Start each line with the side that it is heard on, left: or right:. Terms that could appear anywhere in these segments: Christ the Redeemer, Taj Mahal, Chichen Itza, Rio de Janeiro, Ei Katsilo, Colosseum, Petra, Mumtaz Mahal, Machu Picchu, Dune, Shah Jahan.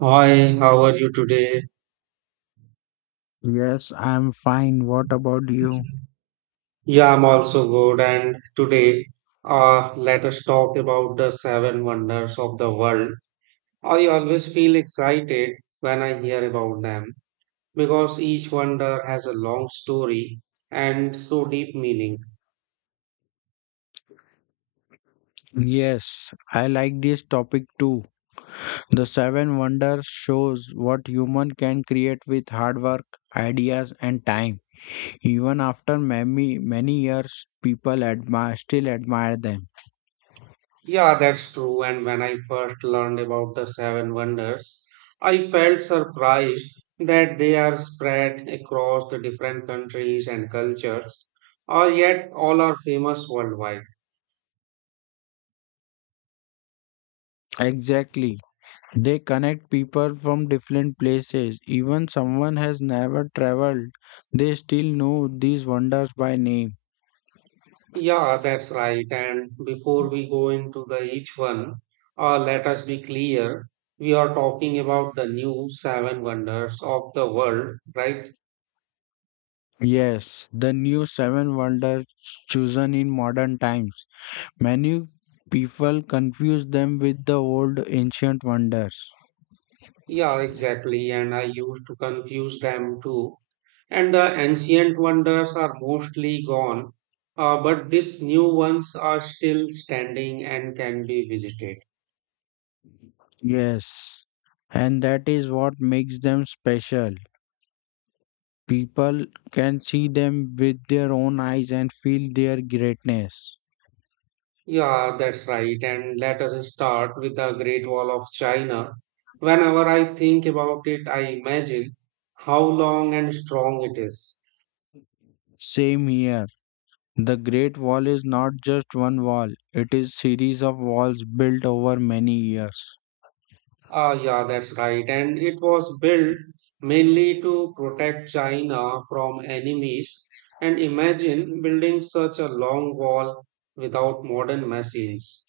right: Hi, how are you today?
left: Yes, I'm fine. What about you?
right: Yeah, I'm also good. And today, let us talk about the seven wonders of the world. I always feel excited when I hear about them because each wonder has a long story and so deep meaning.
left: Yes, I like this topic too. The Seven Wonders shows what human can create with hard work, ideas, and time. Even after many years, people admire still admire them.
right: Yeah, that's true. And when I first learned about the seven wonders, I felt surprised that they are spread across the different countries and cultures, or yet all are famous worldwide.
left: Exactly. They connect people from different places. Even someone has never traveled, they still know these wonders by name.
right: Yeah, that's right. And before we go into the each one, let us be clear. We are talking about the new seven wonders of the world, right?
left: Yes, the new seven wonders chosen in modern times. Many people confuse them with the old ancient wonders.
right: Yeah, exactly. And I used to confuse them too. And the ancient wonders are mostly gone, but these new ones are still standing and can be visited.
left: Yes, and that is what makes them special. People can see them with their own eyes and feel their greatness.
right: Yeah, that's right. And let us start with the Great Wall of China. Whenever I think about it, I imagine how long and strong it is.
left: Same here. The Great Wall is not just one wall, it is series of walls built over many years.
right: Ah, yeah, that's right. And it was built mainly to protect China from enemies. And imagine building such a long wall without modern machines.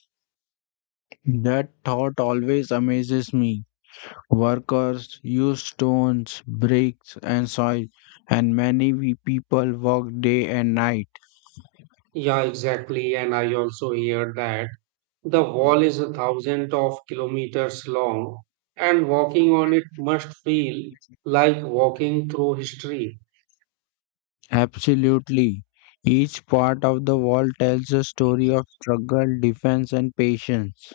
left: That thought always amazes me. Workers used stones, bricks, and soil, and many we people worked day and night.
right: Yeah, exactly. And I also hear that. The wall is 1,000 of kilometers long, and walking on it must feel like walking through history.
left: Absolutely. Each part of the wall tells a story of struggle, defense, and patience.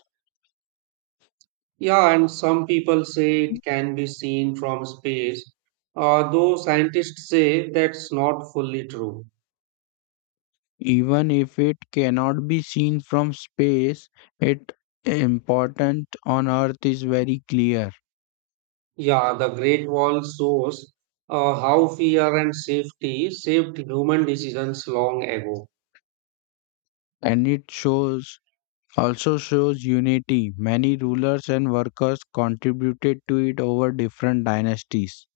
right: Yeah, and some people say it can be seen from space, though scientists say that's not fully true.
left: Even if it cannot be seen from space, it important on earth is very clear
right: Yeah, the Great Wall shows how fear and safety shaped human decisions long ago.
left: and it shows also shows unity. Many rulers and workers contributed to it over different dynasties.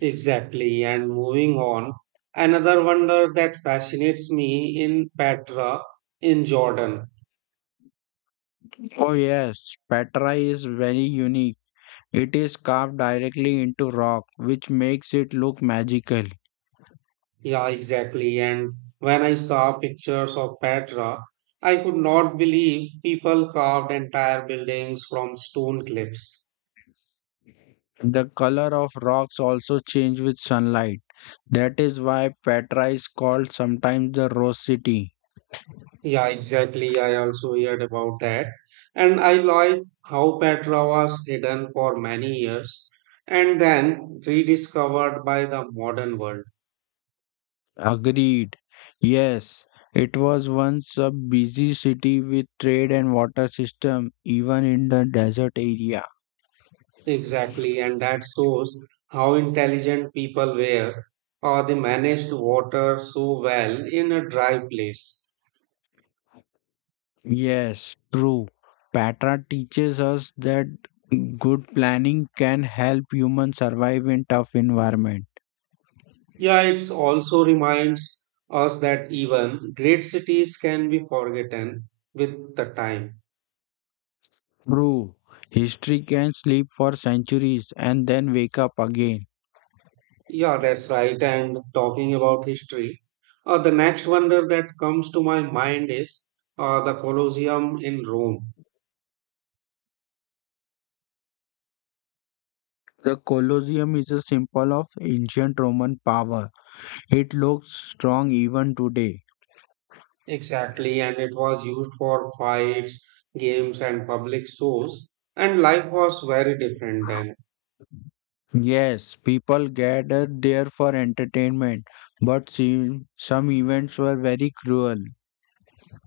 right: Exactly. And moving on, another wonder that fascinates me in Petra in Jordan.
left: Oh yes, Petra is very unique. It is carved directly into rock, which makes it look magical.
right: Yeah, exactly. And when I saw pictures of Petra, I could not believe people carved entire buildings from stone cliffs.
left: The color of rocks also change with sunlight. That is why Petra is called sometimes the Rose City.
right: Yeah, exactly. I also heard about that. And I like how Petra was hidden for many years and then rediscovered by the modern world.
left: Agreed. Yes, it was once a busy city with trade and water system, even in the desert area.
right: Exactly, and that shows how intelligent people were, or they managed water so well in a dry place.
left: Yes, true. Patra teaches us that good planning can help humans survive in tough environment.
right: Yeah, it also reminds us that even great cities can be forgotten with the time.
left: True. History can sleep for centuries and then wake up again.
right: Yeah, that's right. And talking about history, the next wonder that comes to my mind is the Colosseum in Rome.
left: The Colosseum is a symbol of ancient Roman power. It looks strong even today.
right: Exactly, and it was used for fights, games, and public shows. And life was very different then.
left: Yes, people gathered there for entertainment, but some events were very cruel.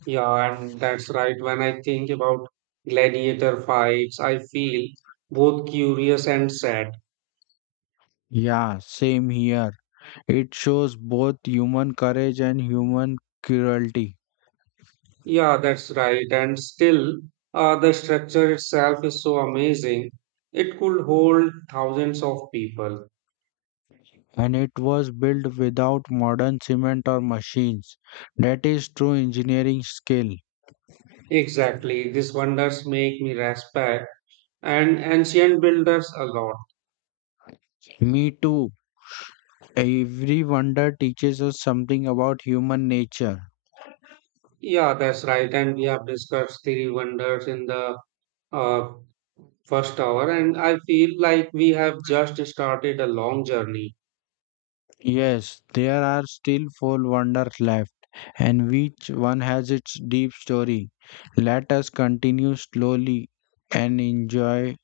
right: Yeah, and that's right. When I think about gladiator fights, I feel both curious and sad.
left: Yeah, same here. It shows both human courage and human cruelty,
right: Yeah, that's right. And still, the structure itself is so amazing. It could hold thousands of people.
left: and it was built without modern cement or machines. That is true engineering skill.
right: Exactly. These wonders make me respect and ancient builders a lot.
left: Me too. Every wonder teaches us something about human nature.
right: Yeah, that's right. And we have discussed the wonders in the uh, first hour, and I feel like we have just started a long journey.
left: Yes, there are still four wonders left, and each one has its deep story. Let us continue slowly and enjoy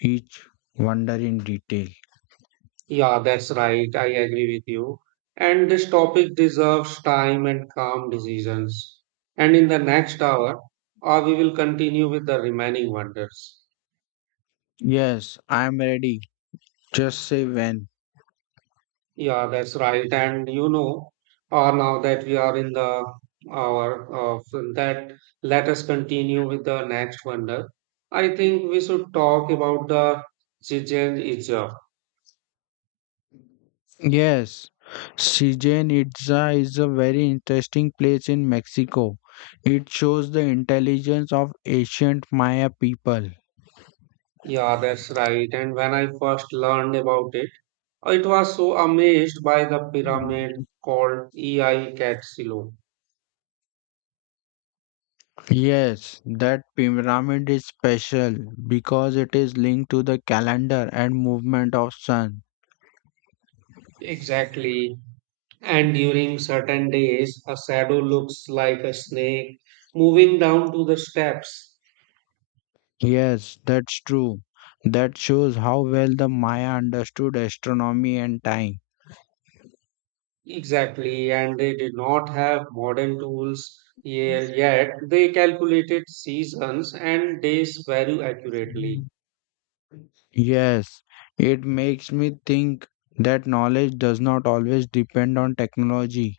left: each wonder in detail.
right: Yeah, that's right. I agree with you. And this topic deserves time and calm decisions. And in the next hour, we will continue with the remaining wonders.
left: Yes, I am ready. Just say when.
right: Yeah, that's right. And you know, now that we are in the hour of that, let us continue with the next wonder. I think we should talk about the Chichen Itza.
left: Yes, Chichen Itza is a very interesting place in Mexico. It shows the intelligence of ancient Maya people.
right: Yeah, that's right. And when I first learned about it, it was so amazed by the pyramid called Ei Katsilo.
left: Yes, that pyramid is special because it is linked to the calendar and movement of sun.
right: Exactly. And during certain days, a shadow looks like a snake moving down to the steps.
left: Yes, that's true. That shows how well the Maya understood astronomy and time.
right: Exactly, and they did not have modern tools yet. They calculated seasons and days very accurately.
left: Yes, it makes me think that knowledge does not always depend on technology.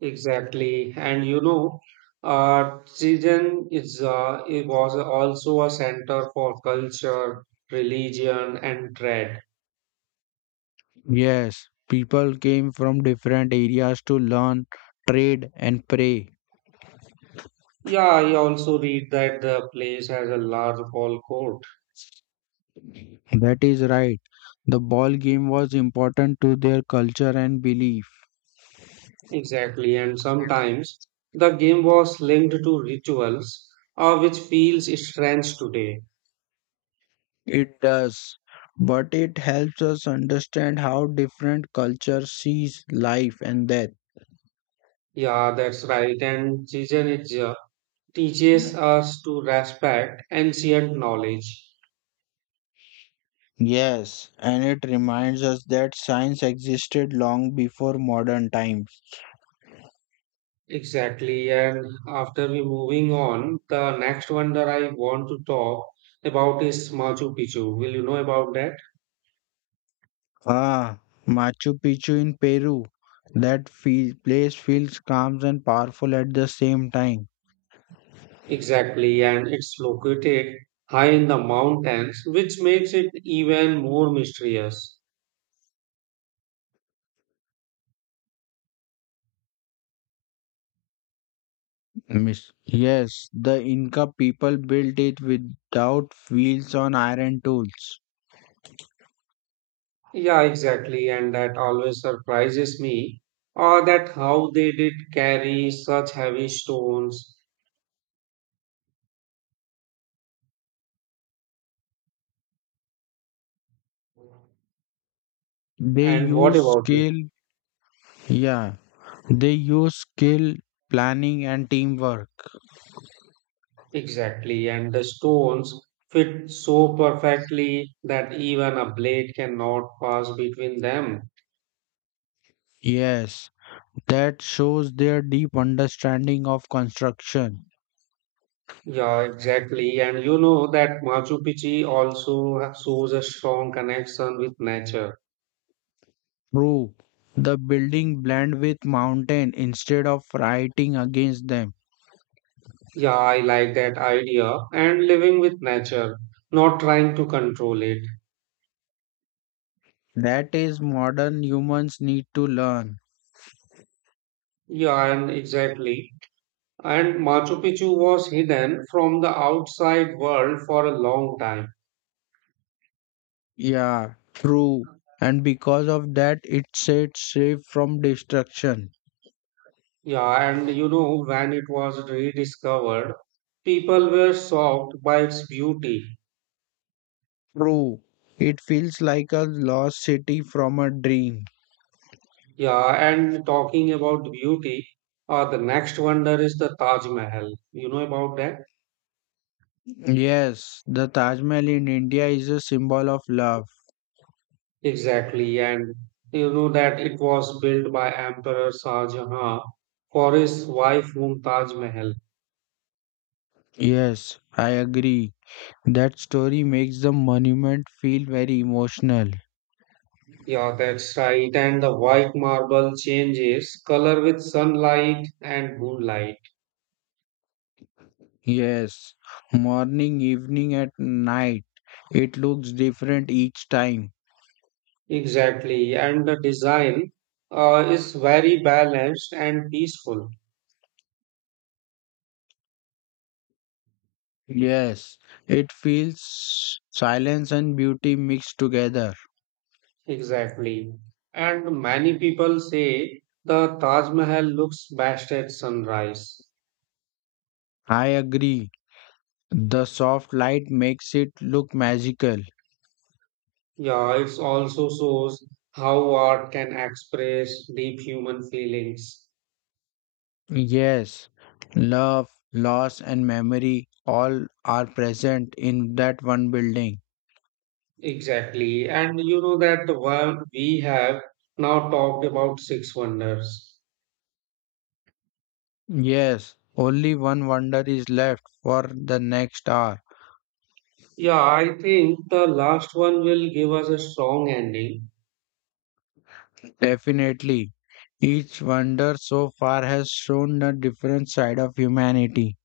right: Exactly, and you know, season is it was also a center for culture, religion, and trade.
left: Yes, people came from different areas to learn, trade, and pray.
right: Yeah, I also read that the place has a large ball court.
left: That is right. The ball game was important to their culture and belief.
right: Exactly, and sometimes the game was linked to rituals, which feels strange today.
left: It does. But it helps us understand how different culture sees life and death.
right: Yeah, that's right. And Jizen is, teaches us to respect ancient knowledge.
left: Yes, and it reminds us that science existed long before modern times.
right: Exactly. And after we moving on, the next one that I want to talk about is Machu Picchu. Will you know about that?
left: Ah, Machu Picchu in Peru. Place feels calm and powerful at the same time.
right: Exactly. And it's located high in the mountains, which makes it even more mysterious.
left: Miss. Yes, the Inca people built it without wheels on iron tools.
right: Yeah, exactly. And that always surprises me, or that how they did carry such heavy stones.
left: They
right: And what
left: use
right: about you?
left: skill, yeah, they use skill, planning, and teamwork.
right: Exactly. And the stones fit so perfectly that even a blade cannot pass between them.
left: Yes, that shows their deep understanding of construction.
right: Yeah, exactly. And you know that Machu Picchu also shows a strong connection with nature.
left: True, the building blend with mountain instead of fighting against them.
right: Yeah, I like that idea. And living with nature, not trying to control it.
left: That is modern humans need to learn.
right: Yeah, and exactly. And Machu Picchu was hidden from the outside world for a long time.
left: Yeah, true. And because of that, it sets safe from destruction.
right: Yeah, and you know, when it was rediscovered, people were shocked by its beauty.
left: True. It feels like a lost city from a dream.
right: Yeah, and talking about beauty, the next wonder is the Taj Mahal. You know about that?
left: Yes, the Taj Mahal in India is a symbol of love.
right: Exactly. And you know that it was built by Emperor Shah Jahan for his wife Mumtaz Mahal.
left: Yes, I agree. That story makes the monument feel very emotional.
right: Yeah, that's right. And the white marble changes color with sunlight and moonlight.
left: Yes, morning, evening, at night. It looks different each time.
right: Exactly, and the design is very balanced and peaceful.
left: Yes, it feels silence and beauty mixed together.
right: Exactly. And many people say the Taj Mahal looks best at sunrise.
left: I agree. The soft light makes it look magical.
right: Yeah, it also shows how art can express deep human feelings.
left: Yes, love, loss, and memory all are present in that one building.
right: Exactly. And you know that while we have now talked about six wonders.
left: Yes, only one wonder is left for the next hour.
right: Yeah, I think the last one will give us a strong ending.
left: Definitely. Each wonder so far has shown a different side of humanity.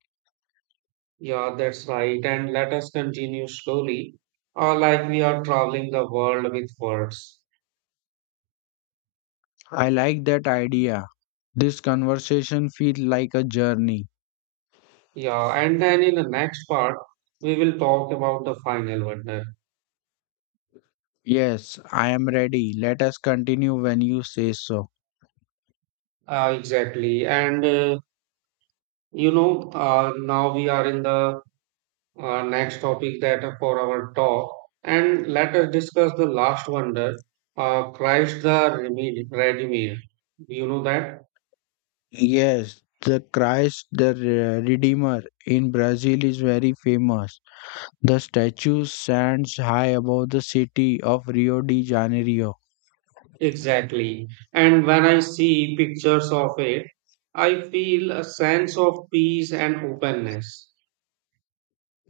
right: Yeah, that's right. And let us continue slowly, like we are traveling the world with words.
left: I like that idea. This conversation feels like a journey.
right: Yeah, and then in the next part, we will talk about the final wonder.
left: Yes, I am ready. Let us continue when you say so.
right: Exactly. And you know, now we are in the next topic that for our talk, and let us discuss the last wonder, Christ the Redeemer. Redeemer. You know that?
left: Yes, the Christ the Redeemer in Brazil is very famous. The statue stands high above the city of Rio de Janeiro.
right: Exactly. And when I see pictures of it, I feel a sense of peace and openness.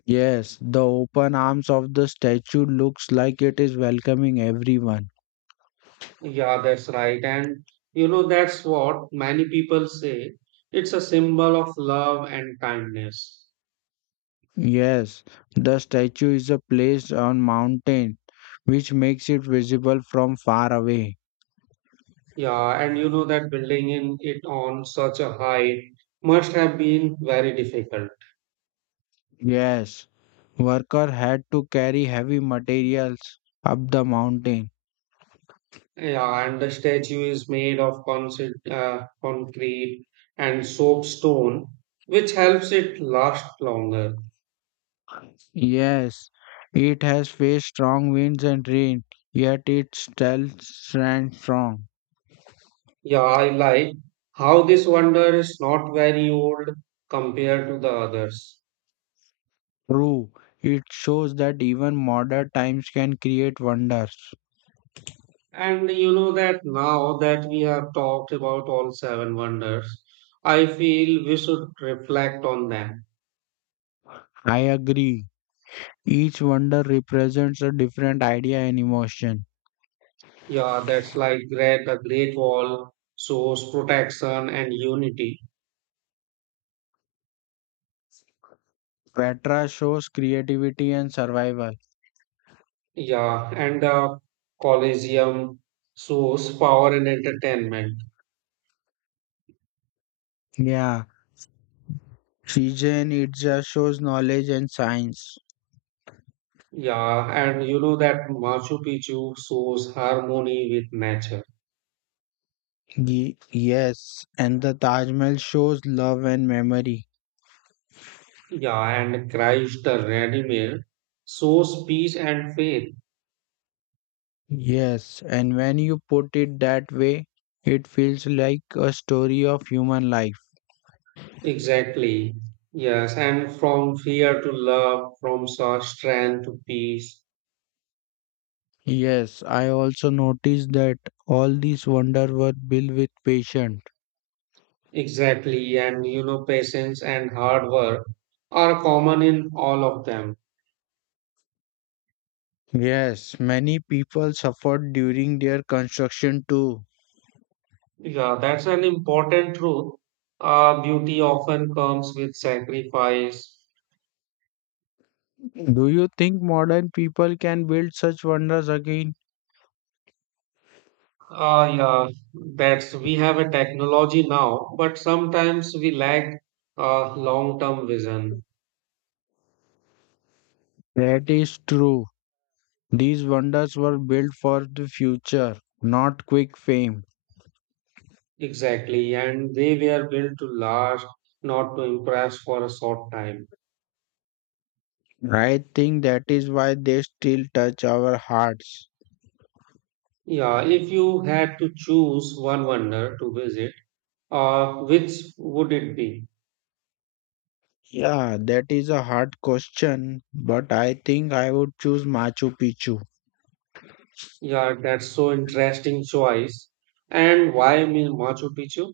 left: Yes, the open arms of the statue looks like it is welcoming everyone.
right: Yeah, that's right. And you know, that's what many people say. It's a symbol of love and kindness.
left: Yes, the statue is a place on mountain which makes it visible from far away.
right: Yeah, and you know that building in it on such a height must have been very difficult.
left: Yes, worker had to carry heavy materials up the mountain.
right: Yeah, and the statue is made of concrete, concrete and soapstone, which helps it last longer.
left: Yes, it has faced strong winds and rain, yet it still stands strong.
right: Yeah, I like how this wonder is not very old compared to the others.
left: True, it shows that even modern times can create wonders.
right: And you know that now that we have talked about all seven wonders, I feel we should reflect on them.
left: I agree. Each wonder represents a different idea and emotion.
right: Yeah, that's like great, the Great Wall shows protection and unity.
left: Petra shows creativity and survival.
right: Yeah, and the Colosseum shows power and entertainment.
left: Yeah, Shizen Itza shows knowledge and science.
right: Yeah, and you know that Machu Picchu shows harmony with nature.
left: Yes, and the Taj Mahal shows love and memory.
right: Yeah, and Christ the Redeemer shows peace and faith.
left: Yes, and when you put it that way, it feels like a story of human life.
right: Exactly. Yes, and from fear to love, from such strength to peace.
left: Yes, I also noticed that all these wonders were built with patience.
right: Exactly. And you know, patience and hard work are common in all of them.
left: Yes, many people suffered during their construction too.
right: Yeah, that's an important truth. Beauty often comes with sacrifice.
left: Do you think modern people can build such wonders again?
right: Yeah, that's we have a technology now, but sometimes we lack long-term vision.
left: That is true. These wonders were built for the future, not quick fame.
right: Exactly, and they were built to last, not to impress for a short time.
left: I think that is why they still touch our hearts.
right: Yeah, if you had to choose one wonder to visit, which would it be?
left: Yeah, that is a hard question, but I think I would choose Machu Picchu.
right: Yeah, that's so interesting choice. And why mean Machu Picchu?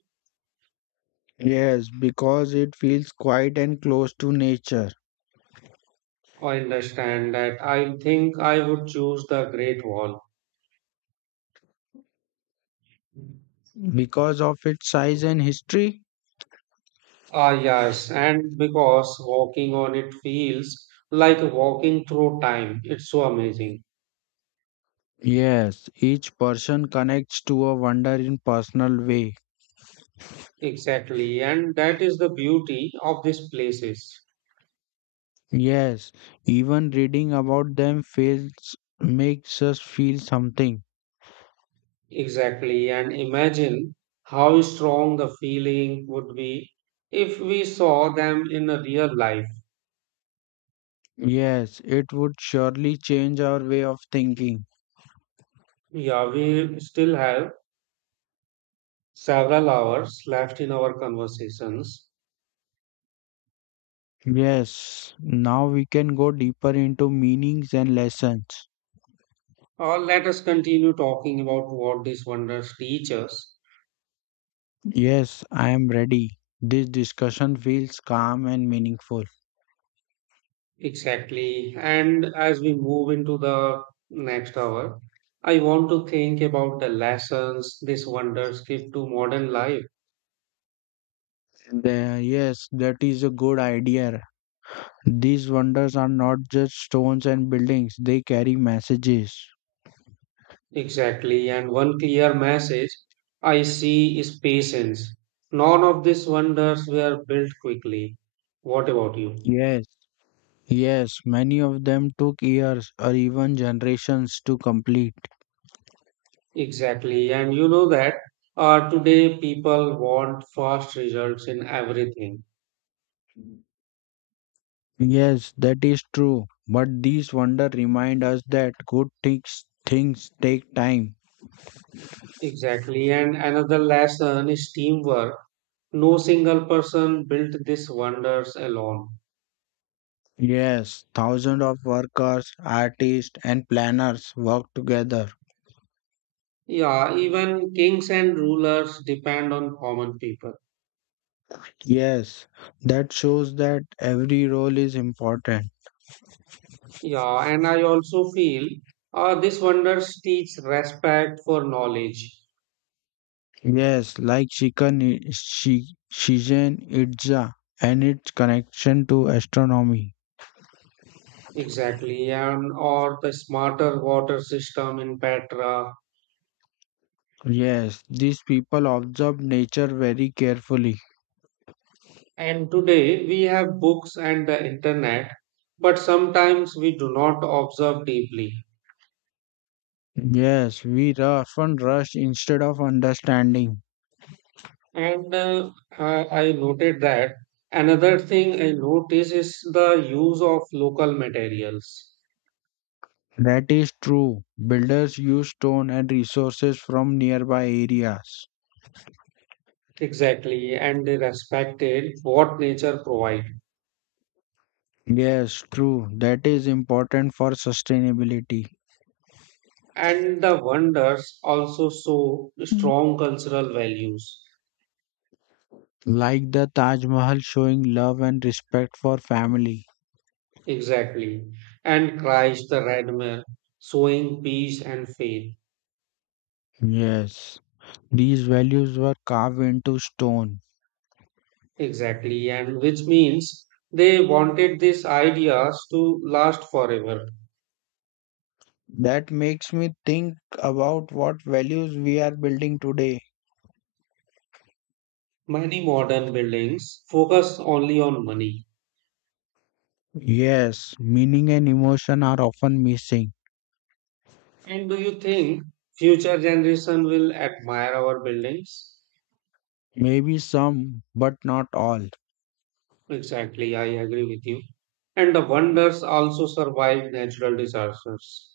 left: Yes, because it feels quiet and close to nature.
right: I understand that. I think I would choose the Great Wall.
left: Because of its size and history?
right: Ah, yes, and because walking on it feels like walking through time. It's so amazing.
left: Yes, each person connects to a wonder in personal way.
right: Exactly, and that is the beauty of these places.
left: Yes, even reading about them feels makes us feel something.
right: Exactly, and imagine how strong the feeling would be if we saw them in a real life.
left: Yes, it would surely change our way of thinking.
right: Yeah, we still have several hours left in our conversations.
left: Yes, now we can go deeper into meanings and lessons.
right: Or let us continue talking about what these wonders teach us.
left: Yes, I am ready. This discussion feels calm and meaningful.
right: Exactly, and as we move into the next hour, I want to think about the lessons these wonders give to modern life.
left: Yes, that is a good idea. These wonders are not just stones and buildings, they carry messages.
right: Exactly. And one clear message I see is patience. None of these wonders were built quickly. What about you?
left: Yes, yes, many of them took years or even generations to complete.
right: Exactly. And you know that today people want fast results in everything.
left: Yes, that is true. But these wonders remind us that good things take time.
right: Exactly. And another lesson is teamwork. No single person built these wonders alone.
left: Yes, thousands of workers, artists, and planners work together.
right: Yeah, even kings and rulers depend on common people.
left: Yes, that shows that every role is important.
right: Yeah, and I also feel this wonders teach respect for knowledge.
left: Yes, like Shizen Itza and its connection to astronomy.
right: Exactly, and or the smarter water system in Petra.
left: Yes, these people observe nature very carefully.
right: And today we have books and the internet, but sometimes we do not observe deeply.
left: Yes, we often rush instead of understanding.
right: And I noted that another thing I notice is the use of local materials.
left: That is true. Builders use stone and resources from nearby areas.
right: Exactly, and they respected what nature provides.
left: Yes, true. That is important for sustainability.
right: And the wonders also show
left: Mm.
right: strong cultural values.
left: Like the Taj Mahal showing love and respect for family.
right: Exactly. And Christ the Redeemer showing peace and faith.
left: Yes, these values were carved into stone.
right: Exactly. And which means they wanted these ideas to last forever.
left: That makes me think about what values we are building today.
right: Many modern buildings focus only on money.
left: Yes, meaning and emotion are often missing.
right: And do you think future generation will admire our buildings?
left: Maybe some, but not all.
right: Exactly. I agree with you. And the wonders also survive natural disasters.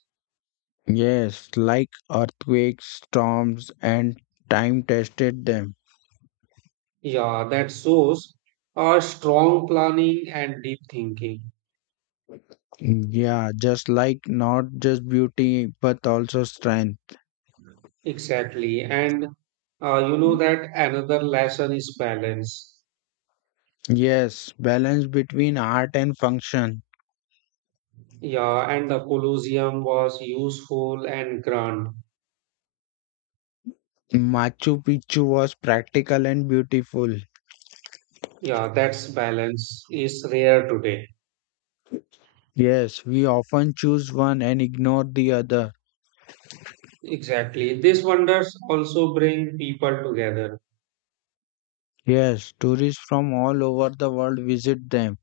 left: Yes, like earthquakes, storms, and time tested them.
right: Yeah, that shows strong planning and deep thinking.
left: Yeah, just like not just beauty but also strength.
right: Exactly. And you know that another lesson is balance.
left: Yes, balance between art and function.
right: Yeah, and the Colosseum was useful and grand.
left: Machu Picchu was practical and beautiful.
right: Yeah, that's balance is rare today.
left: Yes, we often choose one and ignore the other.
right: Exactly. These wonders also bring people together.
left: Yes, tourists from all over the world visit them.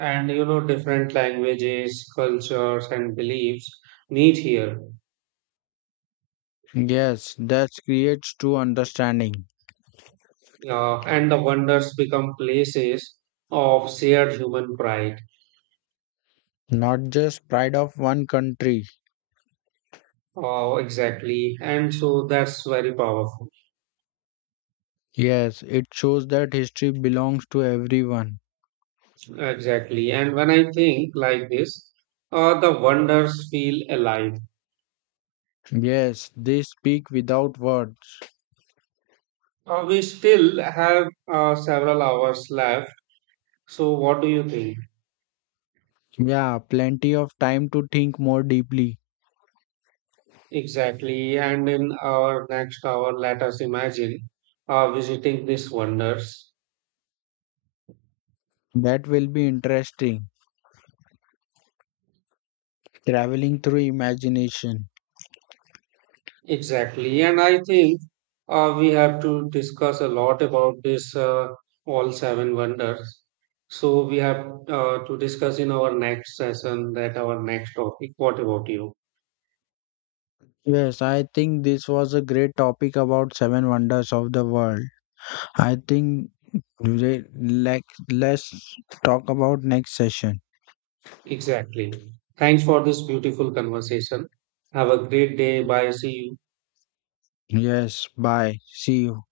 right: And you know, different languages, cultures, and beliefs meet here.
left: Yes, that creates true understanding,
right: And the wonders become places of shared human pride.
left: not just pride of one country.
right: Oh, exactly. And so that's very powerful.
left: Yes, it shows that history belongs to everyone.
right: Exactly. And when I think like this, the wonders feel alive.
left: Yes, they speak without words.
right: We still have several hours left. So, what do you think?
left: Yeah, plenty of time to think more deeply.
right: Exactly. And in our next hour, let us imagine visiting these wonders.
left: That will be interesting. Traveling through imagination.
right: Exactly, and I think we have to discuss a lot about this all seven wonders. So we have to discuss in our next session that our next topic. What about you?
left: Yes, I think this was a great topic about seven wonders of the world. I think like let's talk about next session.
right: Exactly. Thanks for this beautiful conversation. Have a great day. Bye. See you.
left: Yes, bye. See you.